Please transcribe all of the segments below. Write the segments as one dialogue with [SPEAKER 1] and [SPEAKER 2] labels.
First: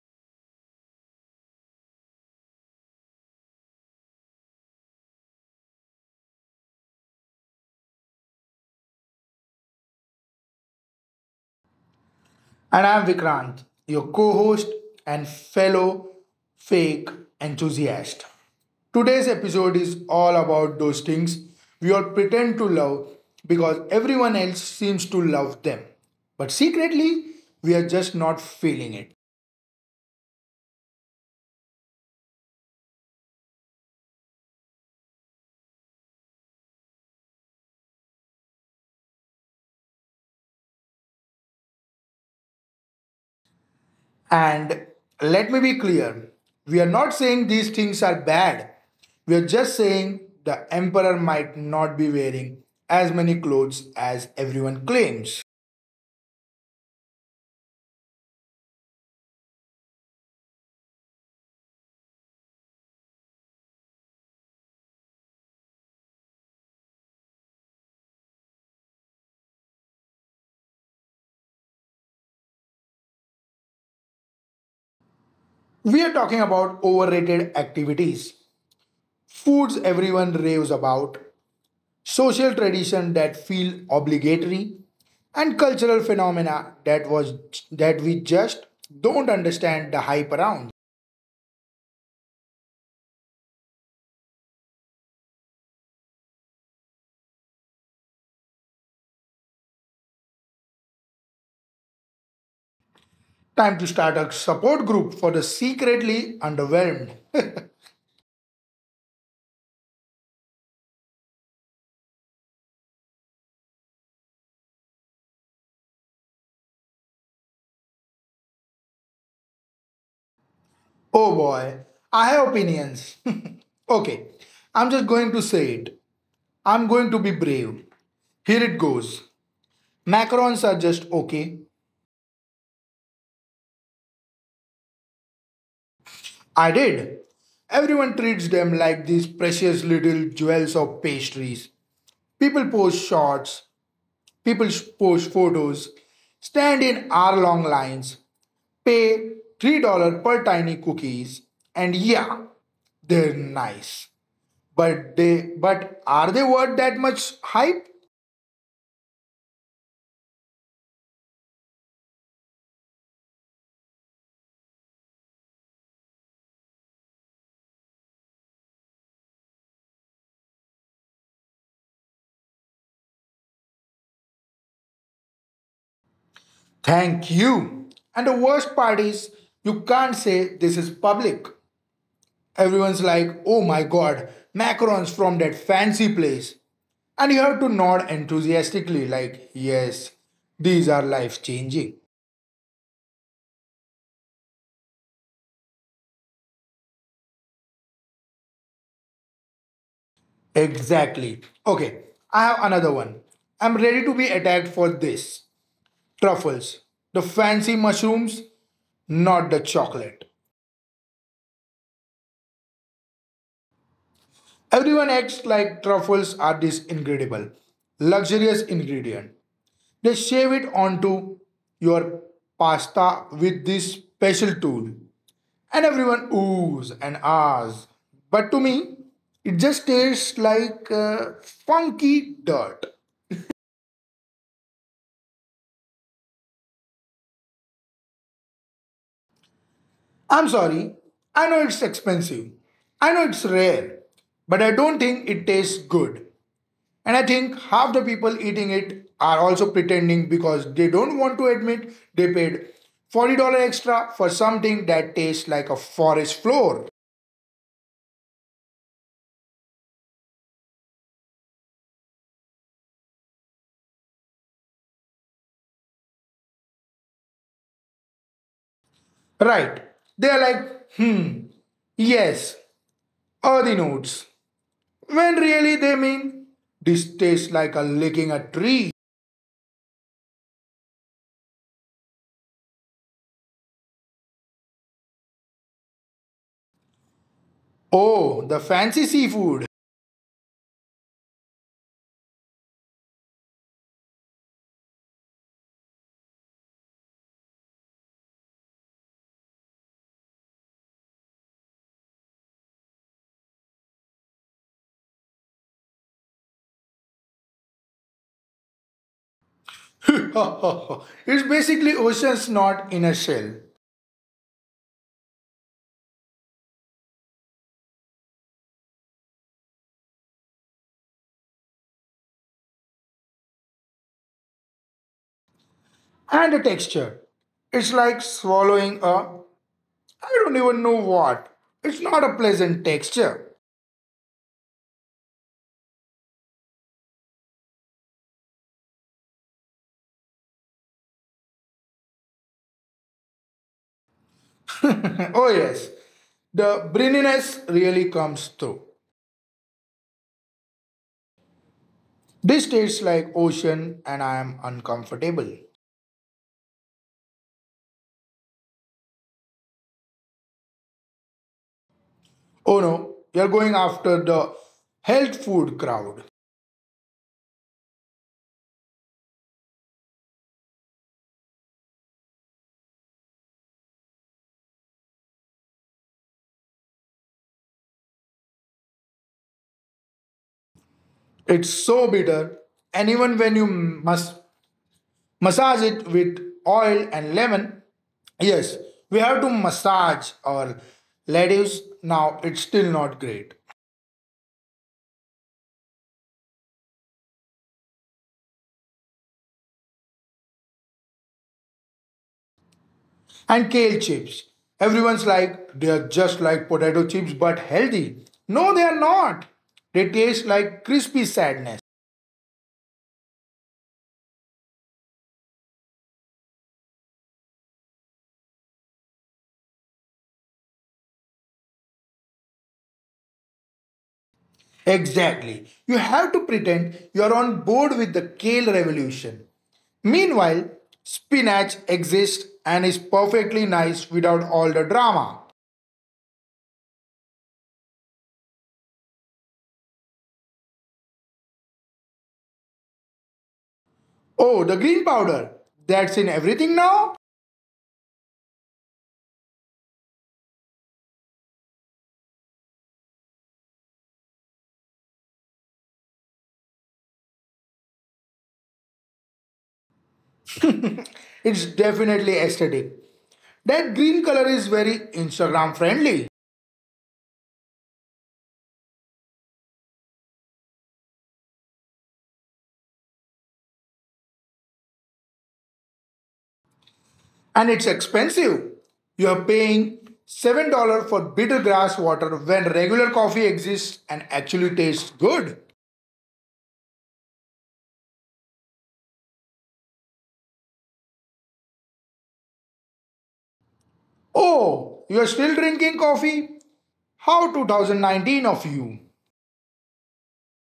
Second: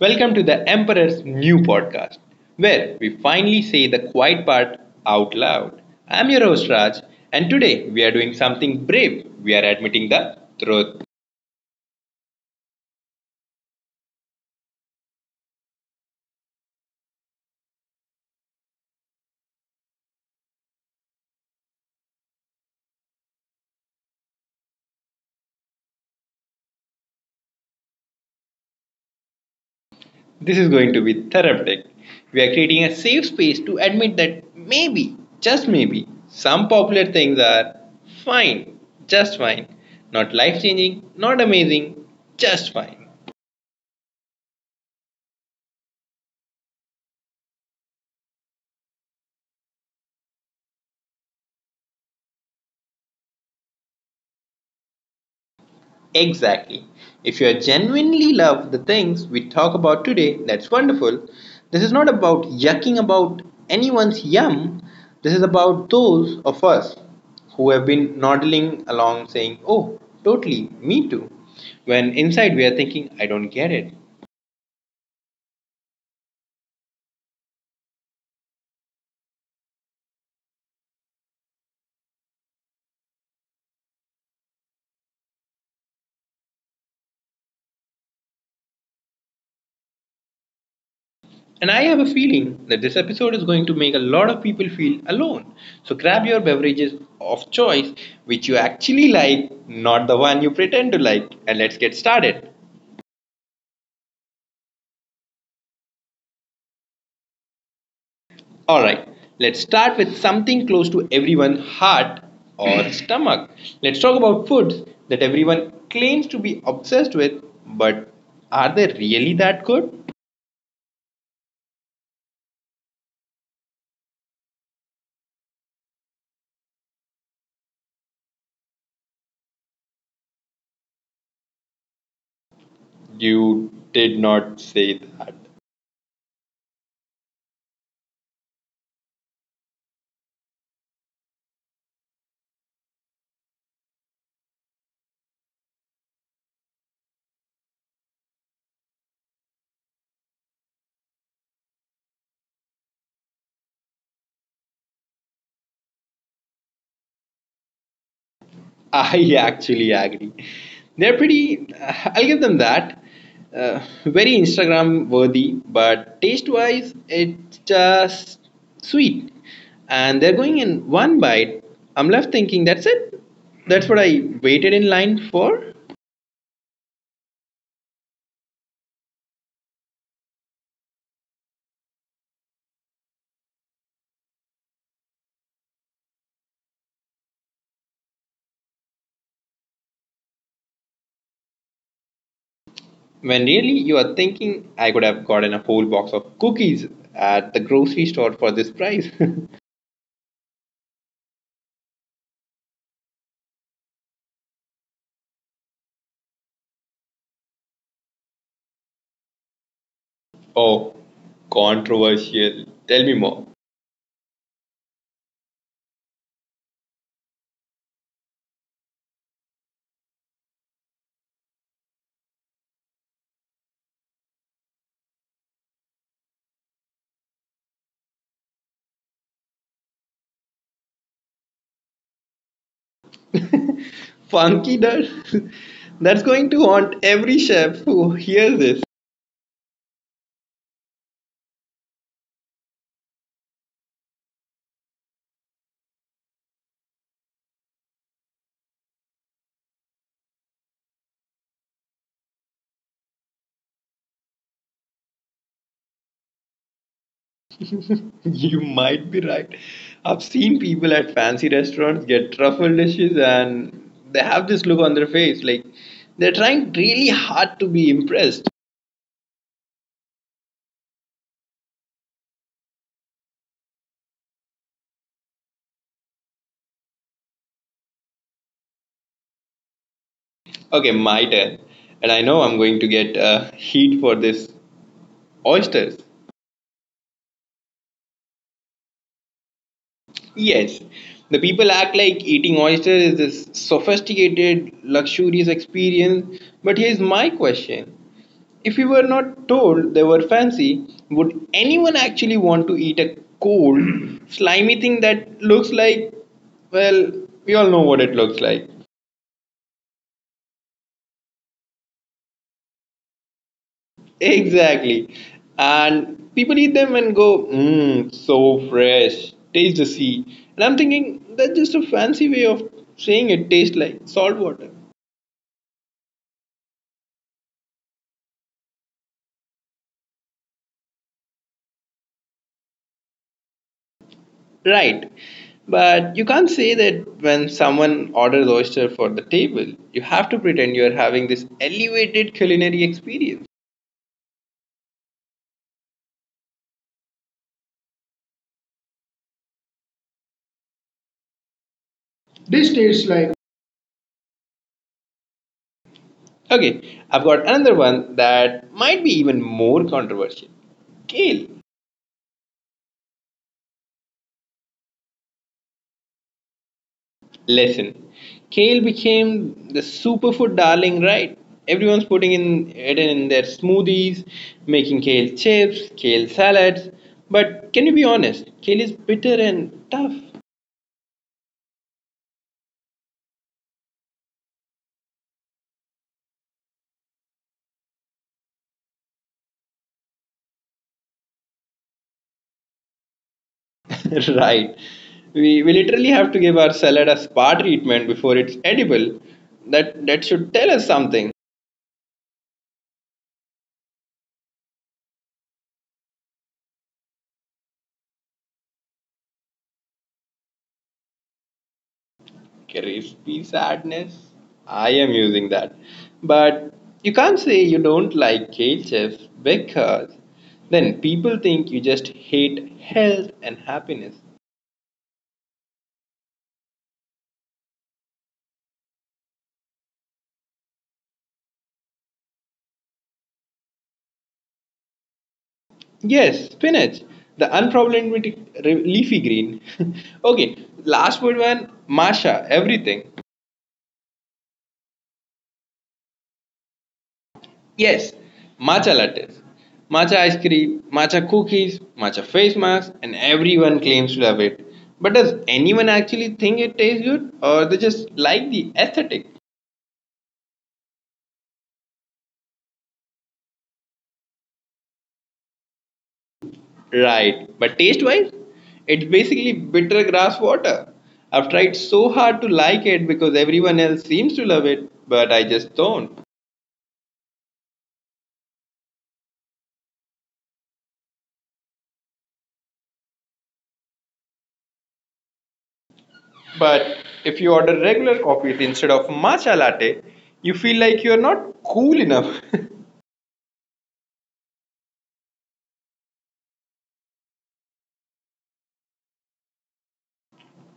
[SPEAKER 1] Welcome to the Emperor's new podcast, where we finally say the quiet part out loud. I'm your host, Raj, and today we are doing something brave. We are admitting the truth.
[SPEAKER 2] And I'm Vikrant, your co host and fellow fake enthusiast. Today's episode is all about those things we all pretend to love because everyone else seems to love them. But secretly, we are just not feeling it.
[SPEAKER 1] This is going to be therapeutic. We are creating a safe space to admit that maybe, just maybe, some popular things are fine, just fine. Not life changing, not amazing, just fine.
[SPEAKER 2] And let me be clear, we are not saying these things are bad, we are just saying the emperor might not be wearing as many clothes as everyone claims.
[SPEAKER 1] Exactly. If you are genuinely love the things we talk about today, that's wonderful. This is not about yucking about anyone's yum. This is about those of us who have been nodding along saying, "Oh, totally, me too." When inside we are thinking, "I don't get it."
[SPEAKER 2] We are talking about overrated activities, foods everyone raves about, social traditions that feel obligatory, and cultural phenomena that we just don't understand the hype around.
[SPEAKER 1] And I have a feeling that this episode is going to make a lot of people feel alone. So grab your beverages of choice, which you actually like, not the one you pretend to like, and let's get started.
[SPEAKER 2] Time to start a support group for the secretly underwhelmed.
[SPEAKER 1] Alright, let's start with something close to everyone's heart or stomach. Let's talk about foods that everyone claims to be obsessed with, but are they really that good?
[SPEAKER 2] Oh boy, I have opinions. Okay, I'm just going to say it. I'm going to be brave. Here it goes. Macarons are just okay.
[SPEAKER 1] You did not say that.
[SPEAKER 2] I did. Everyone treats them like these precious little jewels of pastries. People post shots, post photos, stand in hour long lines, pay $3 per tiny cookies, and yeah, they're nice. But they but are they worth that much hype?
[SPEAKER 1] I actually agree. They're pretty, I'll give them that. Very Instagram worthy, but taste wise, it's just sweet. And they're going in one bite. I'm left thinking, that's it? That's what I waited in line for?
[SPEAKER 2] Thank you. And the worst part is you can't say this is public. Everyone's like, oh my god, macarons from that fancy place. And you have to nod enthusiastically, like, yes, these are life changing.
[SPEAKER 1] When really you are thinking, I could have gotten a whole box of cookies at the grocery store for this price.
[SPEAKER 2] Exactly. Okay, I have another one. I'm ready to be attacked for this. Truffles. The fancy mushrooms, not the chocolate.
[SPEAKER 1] Oh, controversial. Tell me more.
[SPEAKER 2] Everyone acts like truffles are this incredible, luxurious ingredient. They shave it onto your pasta with this special tool. And everyone oohs and ahs. But to me, it just tastes like funky dirt.
[SPEAKER 1] Funky dirt? That's going to haunt every chef who hears this.
[SPEAKER 2] I'm sorry, I know it's expensive. I know it's rare. But I don't think it tastes good. And I think half the people eating it are also pretending because they don't want to admit they paid $40 extra for something that tastes like a forest floor.
[SPEAKER 1] You might be right. I've seen people at fancy restaurants get truffle dishes and they have this look on their face like they're trying really hard to be impressed.
[SPEAKER 2] Right. They are like, hmm, yes, earthy notes, when really they mean this tastes like a licking a tree.
[SPEAKER 1] Okay, my turn. And I know I'm going to get heat for this. Oysters.
[SPEAKER 2] Oh, the fancy seafood.
[SPEAKER 1] Yes, the people act like eating oysters is this sophisticated, luxurious experience. But here's my question: if we were not told they were fancy, would anyone actually want to eat a cold, slimy thing that looks like, well, we all know what it looks like.
[SPEAKER 2] It's basically ocean snot in a shell
[SPEAKER 1] Exactly. And people eat them and go, mmm, so fresh, taste the sea. And I'm thinking, that's just a fancy way of saying it tastes like salt water.
[SPEAKER 2] and a texture. It's like swallowing a I don't even know what. It's not a pleasant texture.
[SPEAKER 1] Right. But you can't say that when someone orders oyster for the table, you have to pretend you're having this elevated culinary experience.
[SPEAKER 2] Oh yes, the brininess really comes through. This
[SPEAKER 1] This
[SPEAKER 2] tastes
[SPEAKER 1] tastes like.
[SPEAKER 2] like ocean and I am uncomfortable.
[SPEAKER 1] Okay, I've got another one that might be even more controversial. Kale.
[SPEAKER 2] Oh no, you're going after the health food crowd.
[SPEAKER 1] Listen, kale became the superfood darling, right? Everyone's putting in it in their smoothies, making kale chips, kale salads. But can you be honest? Kale is bitter and tough.
[SPEAKER 2] It's so bitter, and even when you massage it with oil and lemon, yes, we have to massage our lettuce. Now it's still not great.
[SPEAKER 1] Right. We literally have to give our salad a spa treatment before it's edible. That should tell us something.
[SPEAKER 2] And kale chips. Everyone's like, they are just like potato chips but healthy. No, they are not. They taste like crispy sadness.
[SPEAKER 1] Crispy sadness. I am using that. But you can't say you don't like ketchup because then people think you just hate health and happiness.
[SPEAKER 2] Exactly. You have to pretend you're on board with the kale revolution. Meanwhile, spinach exists and is perfectly nice without all the drama.
[SPEAKER 1] Yes, spinach. The unproblematic leafy green. Okay, last word one, Masha, everything.
[SPEAKER 2] Oh, the green powder. That's in everything now?
[SPEAKER 1] Yes, matcha lattes, matcha ice cream, matcha cookies, matcha face masks, and everyone claims to love it. But does anyone actually think it tastes good or they just like the aesthetic?
[SPEAKER 2] It's definitely aesthetic. That green color is very Instagram friendly,
[SPEAKER 1] Right, but taste wise, it's basically bitter grass water. I've tried so hard to like it because everyone else seems to love it, but I just don't.
[SPEAKER 2] and it's expensive. You're paying $7 for bitter grass water when regular coffee exists and actually tastes good.
[SPEAKER 1] But if you order regular coffee instead of matcha latte, you feel like you're not cool enough.
[SPEAKER 2] Oh, you're still drinking coffee? How 2019 of you?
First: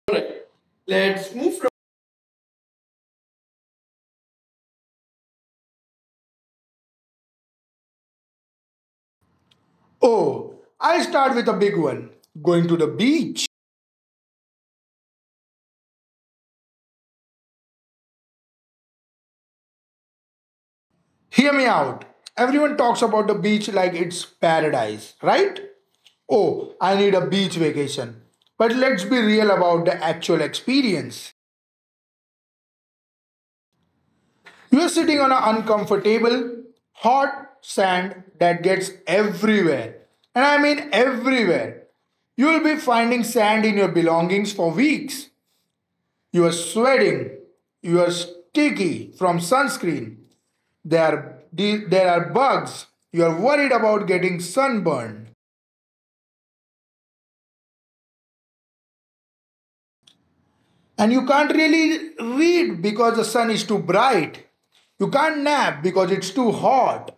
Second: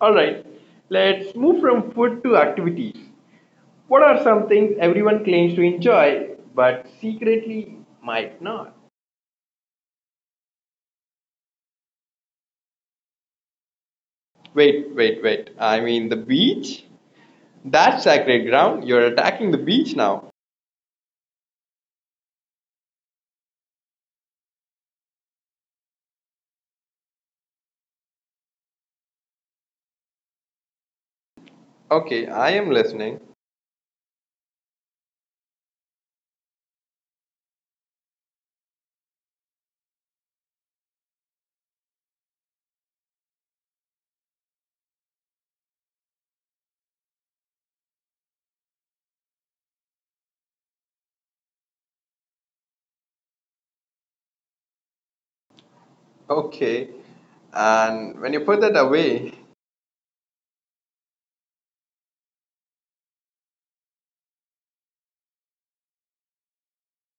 [SPEAKER 1] All right,
[SPEAKER 2] Alright,
[SPEAKER 1] let's
[SPEAKER 2] let's move
[SPEAKER 1] move
[SPEAKER 2] from
[SPEAKER 1] from food to activities. What are some things everyone claims to enjoy but secretly might not?
[SPEAKER 2] oh, I'll start with a big one, going to the beach.
[SPEAKER 1] Wait, wait, wait. I mean the beach? That's sacred ground. You're attacking the beach now.
[SPEAKER 2] Hear me out. Everyone talks about the beach like it's paradise, right? Oh, I need a beach vacation. But let's be real about the actual experience.
[SPEAKER 1] Okay, I am listening.
[SPEAKER 2] You're sitting on an uncomfortable, hot sand that gets everywhere. And I mean everywhere. You'll be finding sand in your belongings for weeks. You are sweating. You are sticky from sunscreen. There are, there are bugs. You are worried about getting sunburned.
[SPEAKER 1] Okay. And when you put that away,
[SPEAKER 2] And you can't really read because the sun is too bright. You can't nap because it's too hot.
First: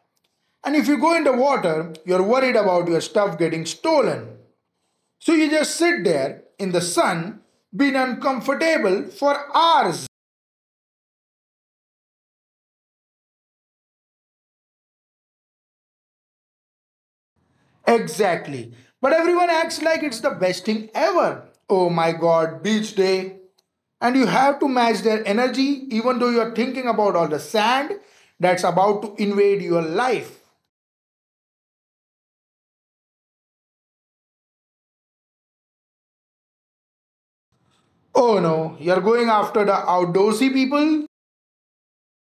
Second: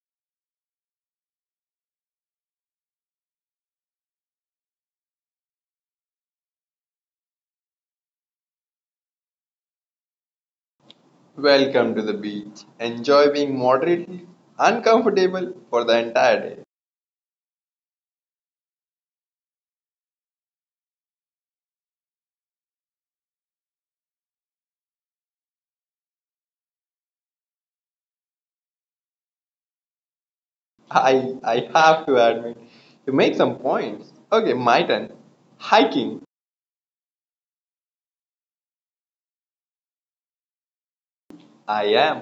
[SPEAKER 2] And if you go in the water, you're worried about your stuff getting stolen. So you just sit there in the sun, being uncomfortable for hours.
[SPEAKER 1] welcome to the beach. Enjoy being moderately uncomfortable for the entire day.
[SPEAKER 2] Exactly. But everyone acts like it's the best thing ever. Oh my god, beach day. And you have to match their energy even though you're thinking about all the sand that's about to invade your life.
[SPEAKER 1] I have to admit, you make some points. Okay, my turn. Hiking.
[SPEAKER 2] Oh no, you're going after the outdoorsy people?
[SPEAKER 1] I am.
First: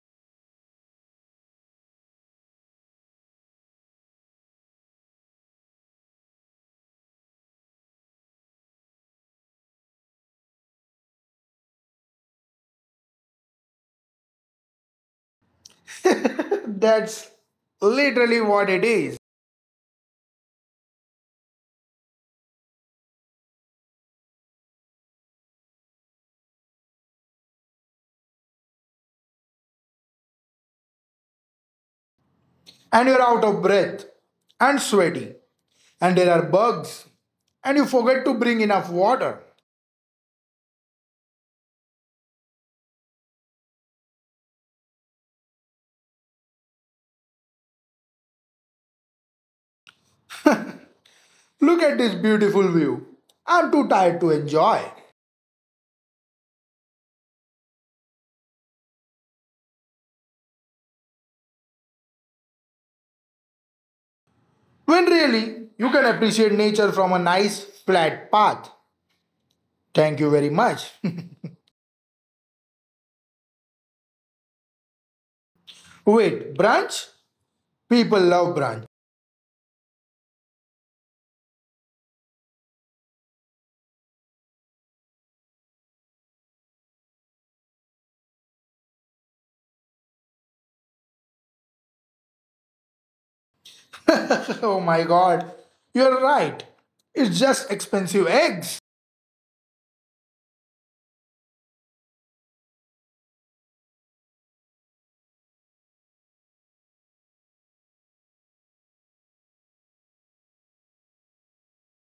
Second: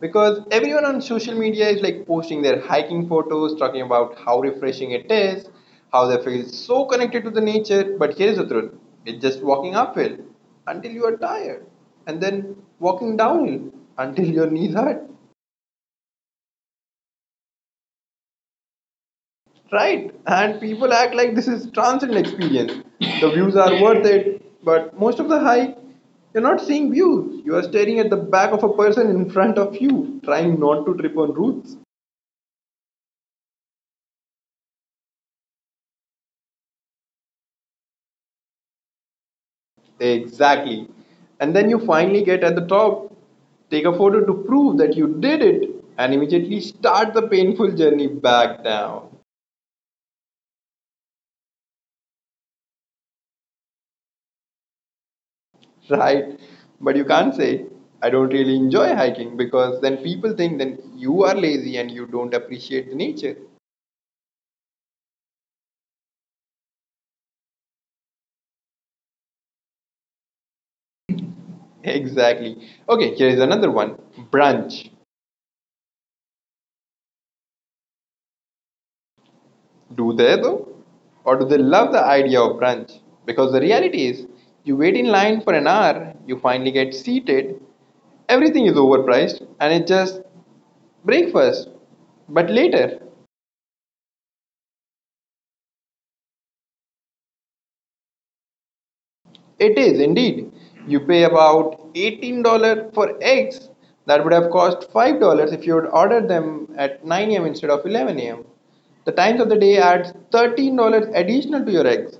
[SPEAKER 1] Because everyone on social media is like posting their hiking photos, talking about how refreshing it is, how they feel so connected to the nature. But here's the truth: it's just walking uphill until you are tired, and then walking downhill until your knees hurt.
[SPEAKER 2] That's literally what it is.
[SPEAKER 1] Right, and people act like this is transient experience. The views are worth it, but most of the hike, you're not seeing views. You are staring at the back of a person in front of you, trying not to trip on roots.
[SPEAKER 2] And you're out of breath and sweaty, and there are bugs, and you forget to bring enough water.
[SPEAKER 1] Exactly. And then you finally get at the top, take a photo to prove that you did it, and immediately start the painful journey back down.
[SPEAKER 2] Look at this beautiful view. I'm too tired to enjoy.
[SPEAKER 1] Right, but you can't say, "I don't really enjoy hiking," because then people think then you are lazy and you don't appreciate the nature.
[SPEAKER 2] When really, you can appreciate nature from a nice flat path. Thank you very much.
[SPEAKER 1] Exactly. Okay, here is another one. Brunch.
[SPEAKER 2] Wait, brunch? People love brunch.
[SPEAKER 1] Do they though? Or do they love the idea of brunch? Because the reality is, you wait in line for an hour, you finally get seated, everything is overpriced, and it's just breakfast. But later,
[SPEAKER 2] Oh my god, you're right. It's just expensive eggs.
[SPEAKER 1] it is indeed. You pay about $18 for eggs that would have cost $5 if you had ordered them at 9 a.m. instead of 11 a.m. The times of the day adds $13 additional to your eggs.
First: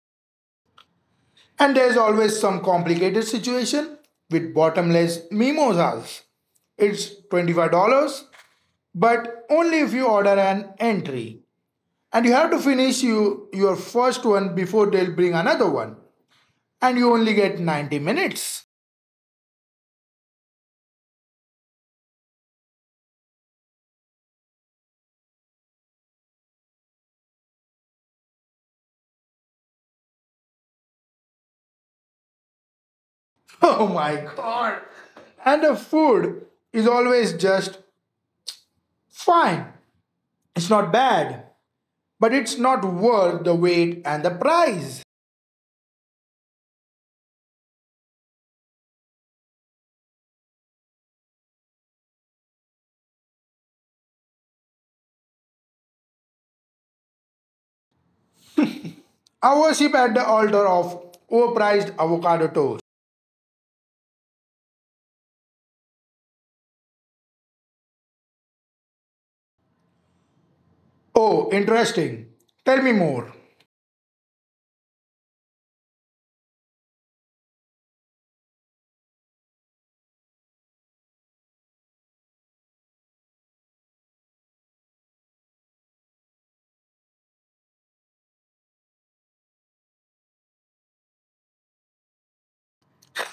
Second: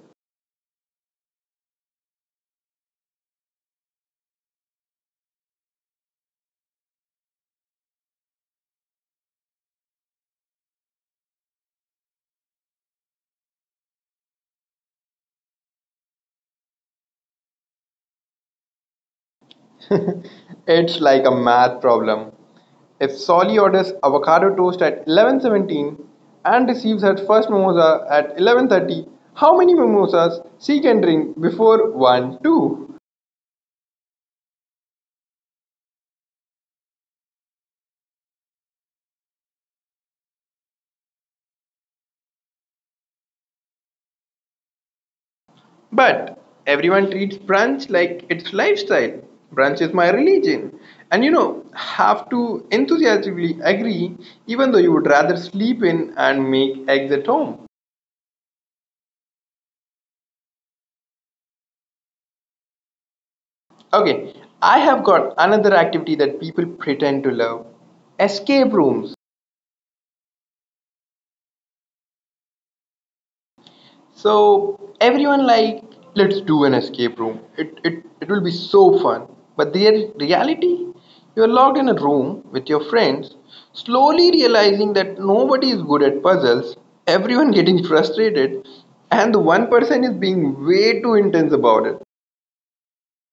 [SPEAKER 2] And there's always some complicated situation with bottomless mimosas. It's $25, but only if you order an entry. And you have to your first one before they'll bring another one. And you only get 90 minutes.
[SPEAKER 1] It's like a math problem. If Solly orders avocado toast at 11:17 and receives her first mimosa at 11:30, how many mimosas she can drink before 1 2?
[SPEAKER 2] Oh my god. And the food is always just fine. It's not bad, but it's not worth the wait and the price.
[SPEAKER 1] But everyone treats brunch like it's lifestyle. Brunch is my religion. And you know, have to enthusiastically agree even though you would rather sleep in and make eggs at home.
[SPEAKER 2] I worship at the altar of overpriced avocado toast.
[SPEAKER 1] Okay, I have got another activity that people pretend to love: escape rooms.
[SPEAKER 2] Oh, interesting. Tell me more.
[SPEAKER 1] So, everyone like, let's do an escape room. It will be so fun. But the reality, you are locked in a room with your friends, slowly realizing that nobody is good at puzzles, everyone getting frustrated, and the one person is being way too intense about it.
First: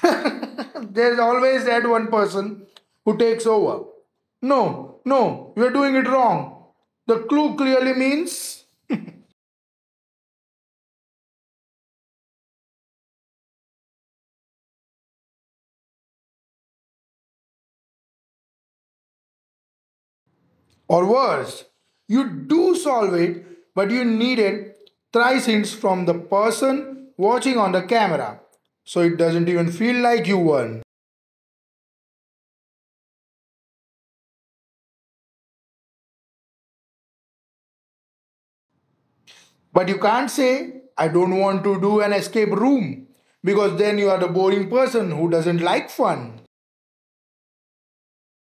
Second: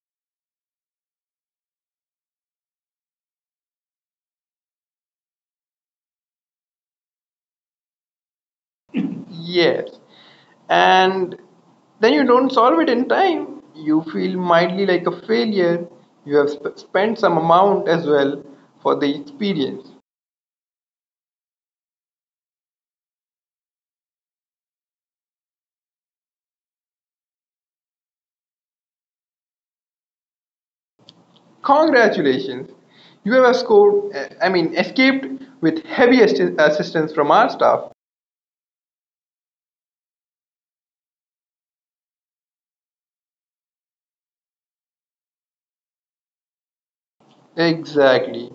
[SPEAKER 2] There's always that one person who takes over. No, no, you're doing it wrong. The clue clearly means,
[SPEAKER 1] Yes. And then you don't solve it in time. You feel mildly like a failure. You have spent some amount as well for the experience.
[SPEAKER 2] or worse, you do solve it, but you needed thrice hints from the person watching on the camera. So it doesn't even feel like you won.
[SPEAKER 1] Congratulations. You have scored, I mean, escaped with heavy assistance from our staff.
[SPEAKER 2] But you can't say, I don't want to do an escape room, because then you are the boring person who doesn't like fun.
[SPEAKER 1] Exactly.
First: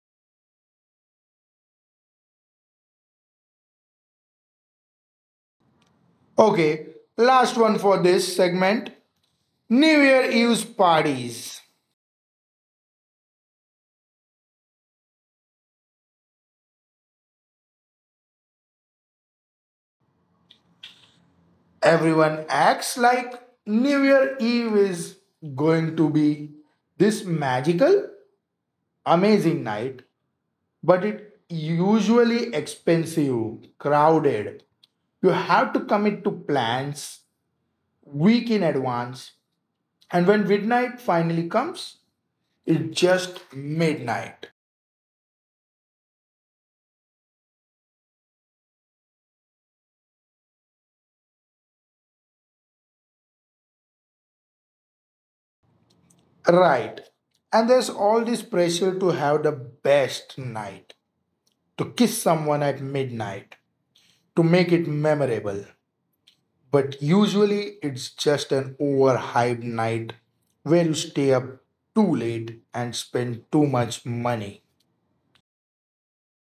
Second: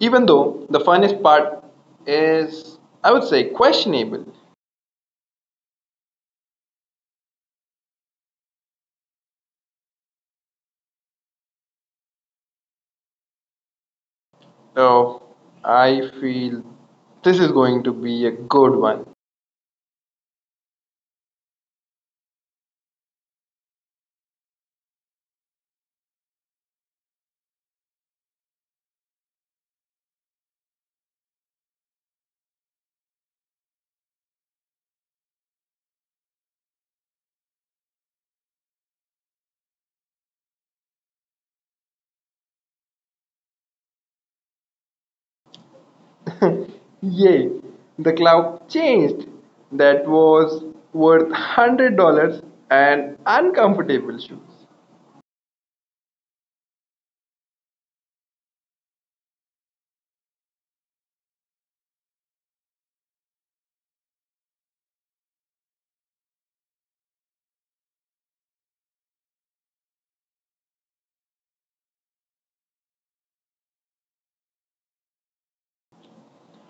[SPEAKER 1] Even though the funnest part is, I would say, questionable.
[SPEAKER 2] Okay, last one for this segment, New Year Eve's parties.
[SPEAKER 1] Oh, I feel this is going to be a good one.
[SPEAKER 2] Everyone acts like New Year Eve is going to be this magical, amazing night, but it usually expensive, crowded. You have to commit to plans week in advance, and when midnight finally comes, it's just midnight.
[SPEAKER 1] Yay, the clock changed. That was worth $100 and uncomfortable shoes.
[SPEAKER 2] Right. And there's all this pressure to have the best night, to kiss someone at midnight, to make it memorable. But usually it's just an overhyped night where you stay up too late and spend too much money.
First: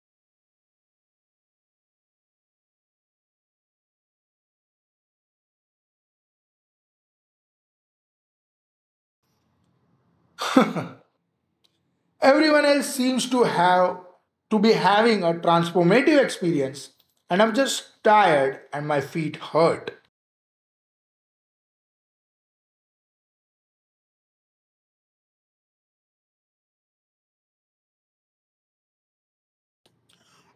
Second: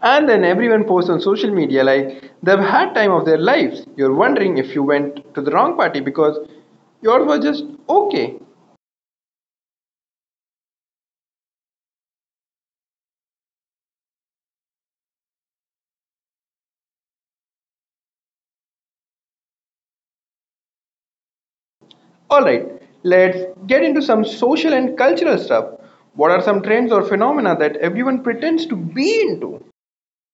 [SPEAKER 1] And then everyone posts on social media like they've had time of their lives. You're wondering if you went to the wrong party because yours was just okay.
[SPEAKER 2] Everyone else seems to be having a transformative experience and I'm just tired and my feet hurt.
[SPEAKER 1] Alright, let's get into some social and cultural stuff. What are some trends or phenomena that everyone pretends to be into?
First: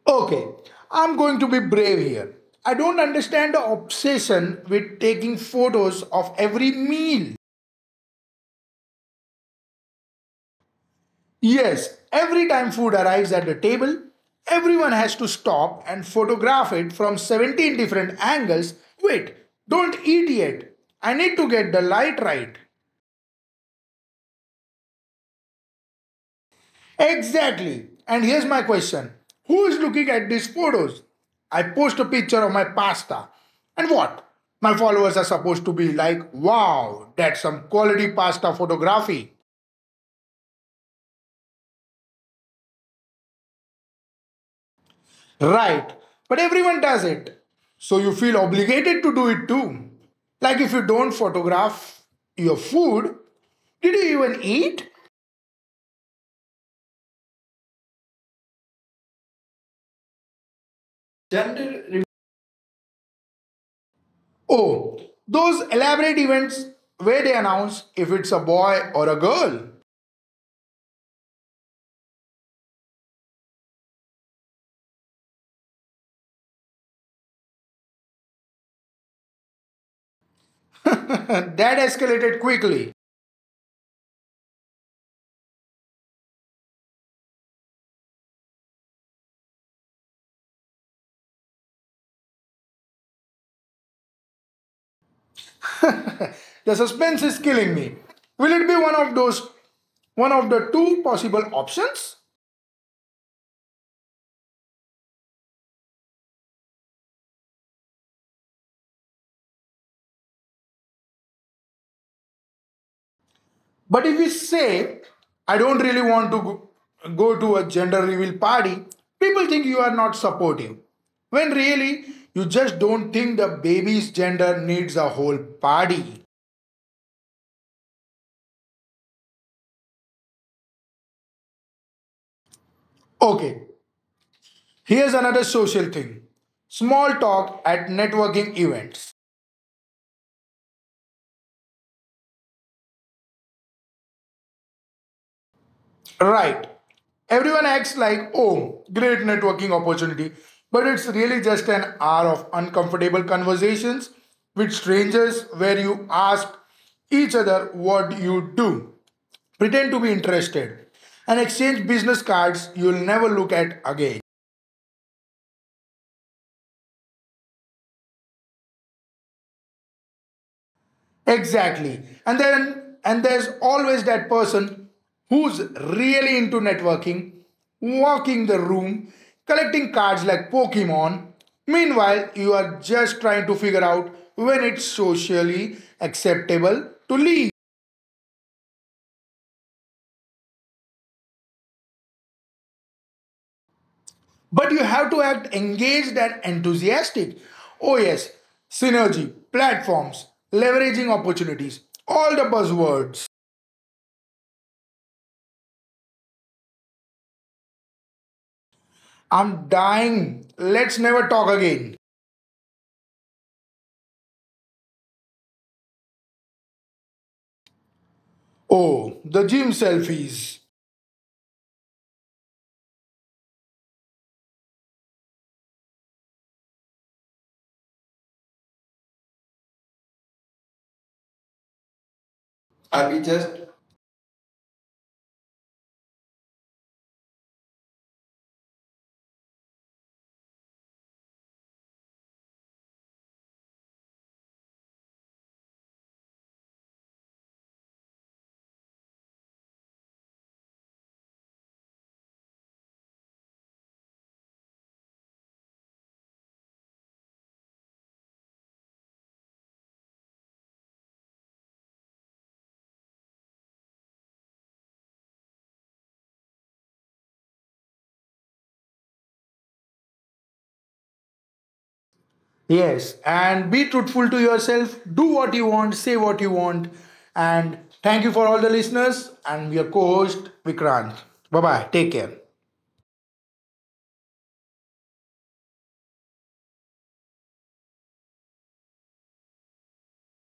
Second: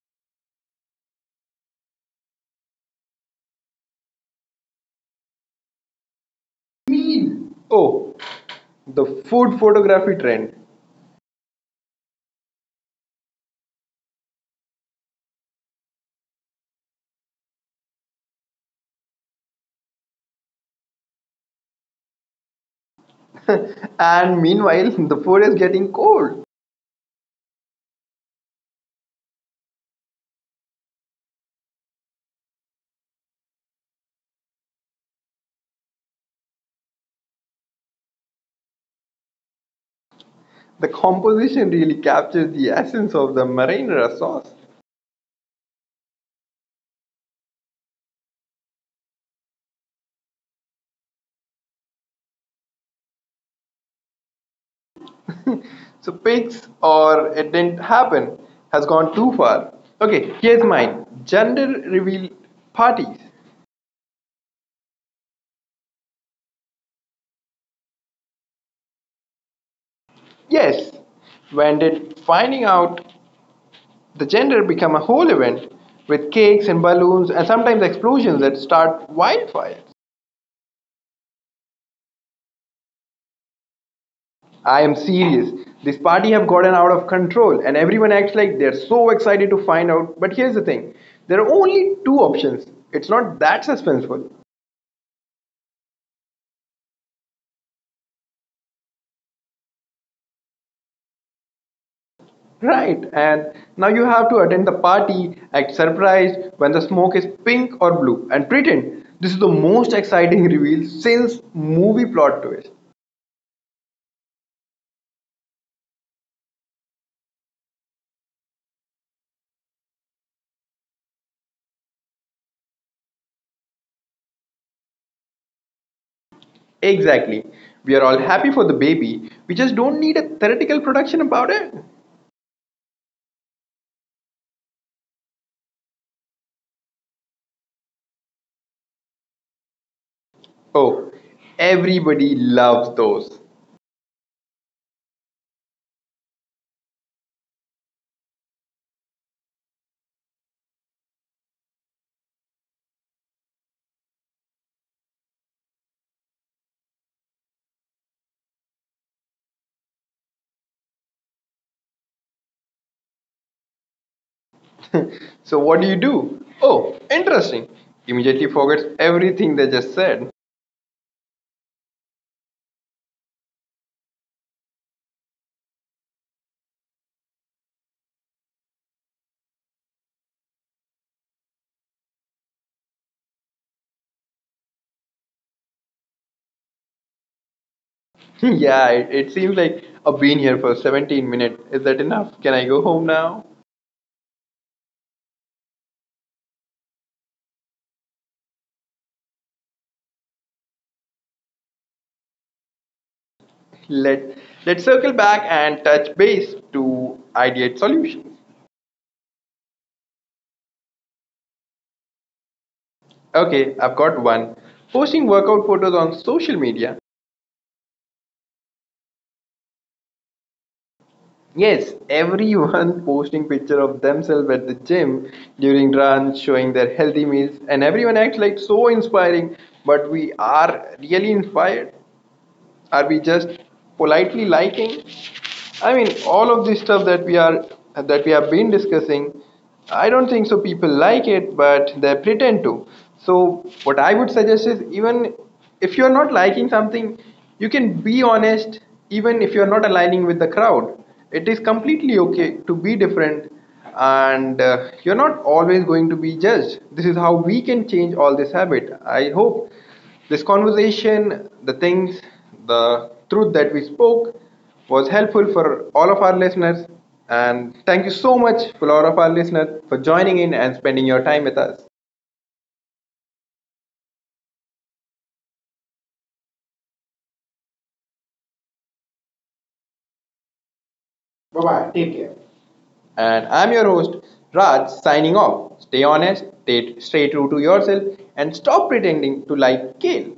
[SPEAKER 2] Okay, I'm going to be brave here. I don't understand the obsession with taking photos of every meal.
[SPEAKER 1] Mean. Oh, the food photography trend.
[SPEAKER 2] Yes, every time food arrives at the table, everyone has to stop and photograph it from 17 different angles. Wait, don't eat yet. I need to get the light right.
[SPEAKER 1] And meanwhile, the food is getting cold.
[SPEAKER 2] Exactly. And here's my question, who is looking at these photos? I post a picture of my pasta. And what? My followers are supposed to be like, wow, that's some quality pasta photography.
[SPEAKER 1] The composition really captures the essence of the marinara sauce.
[SPEAKER 2] Right. But everyone does it. So you feel obligated to do it too. Like if you don't photograph your food, did you even eat?
[SPEAKER 1] So pigs or it didn't happen has gone too far. Okay, here's mine. Gender reveal parties.
[SPEAKER 2] Oh, those elaborate events where they announce if it's a boy or a girl.
[SPEAKER 1] Yes. When did finding out the gender become a whole event with cakes and balloons and sometimes explosions that start wildfire?
[SPEAKER 2] That escalated quickly.
[SPEAKER 1] I am serious. This party have gotten out of control and everyone acts like they're so excited to find out. But here's the thing. There are only two options. It's not that suspenseful.
[SPEAKER 2] The suspense is killing me. Will it be one of the two possible options?
[SPEAKER 1] Right. And now you have to attend the party, act surprised when the smoke is pink or blue and pretend this is the most exciting reveal since movie plot twist.
[SPEAKER 2] But if we say, I don't really want to go to a gender reveal party, people think you are not supportive. When really, you just don't think the baby's gender needs a whole party.
[SPEAKER 1] Exactly. We are all happy for the baby. We just don't need a theoretical production about it.
[SPEAKER 2] Okay, here's another social thing, small talk at networking events.
[SPEAKER 1] Oh, everybody loves those.
[SPEAKER 2] Right. Everyone acts like, oh, great networking opportunity. But it's really just an hour of uncomfortable conversations with strangers where you ask each other what you do, pretend to be interested, and exchange business cards you'll never look at again.
[SPEAKER 1] So what do you do? Oh, interesting. Immediately forgets everything they just said.
[SPEAKER 2] Exactly. And there's always that person who's really into networking, walking the room, collecting cards like Pokemon. Meanwhile, you are just trying to figure out when it's socially acceptable to leave.
[SPEAKER 1] Yeah, it seems like I've been here for 17 minutes. Is that enough? Can I go home now?
[SPEAKER 2] But you have to act engaged and enthusiastic. Oh yes, synergy, platforms, leveraging opportunities, all the buzzwords.
[SPEAKER 1] Let Let's circle back and touch base to ideate solutions.
[SPEAKER 2] I'm dying. Let's never talk again.
[SPEAKER 1] Okay, I've got one. Posting workout photos on social media.
[SPEAKER 2] Oh, the gym selfies.
[SPEAKER 1] Yes, everyone posting picture of themselves at the gym during runs, showing their healthy meals, and everyone acts like so inspiring. But we are really inspired. Are
[SPEAKER 2] Are
[SPEAKER 1] we
[SPEAKER 2] we
[SPEAKER 1] just
[SPEAKER 2] just
[SPEAKER 1] politely liking? I mean, all of this stuff that we have been discussing, I don't think so. People like it, but they pretend to. So, what I would suggest is, even if you are not liking something, you can be honest. Even if you are not aligning with the crowd, it is completely okay to be different, and you're not always going to be judged. This is how we can change all this habit. I hope this conversation, the things, the truth that we spoke was helpful for all of our listeners. And thank you so much for all of our listeners for joining in and spending your time with us.
[SPEAKER 2] yes, and be truthful to yourself. Do what you want, say what you want. And thank you for all the listeners and your co host, Vikrant. Bye
[SPEAKER 1] Bye
[SPEAKER 2] bye.
[SPEAKER 1] bye.
[SPEAKER 2] Take
[SPEAKER 1] Take
[SPEAKER 2] care.
[SPEAKER 1] care. And I'm your host, Raj, signing off. Stay honest, stay true to yourself, and stop pretending to like kale.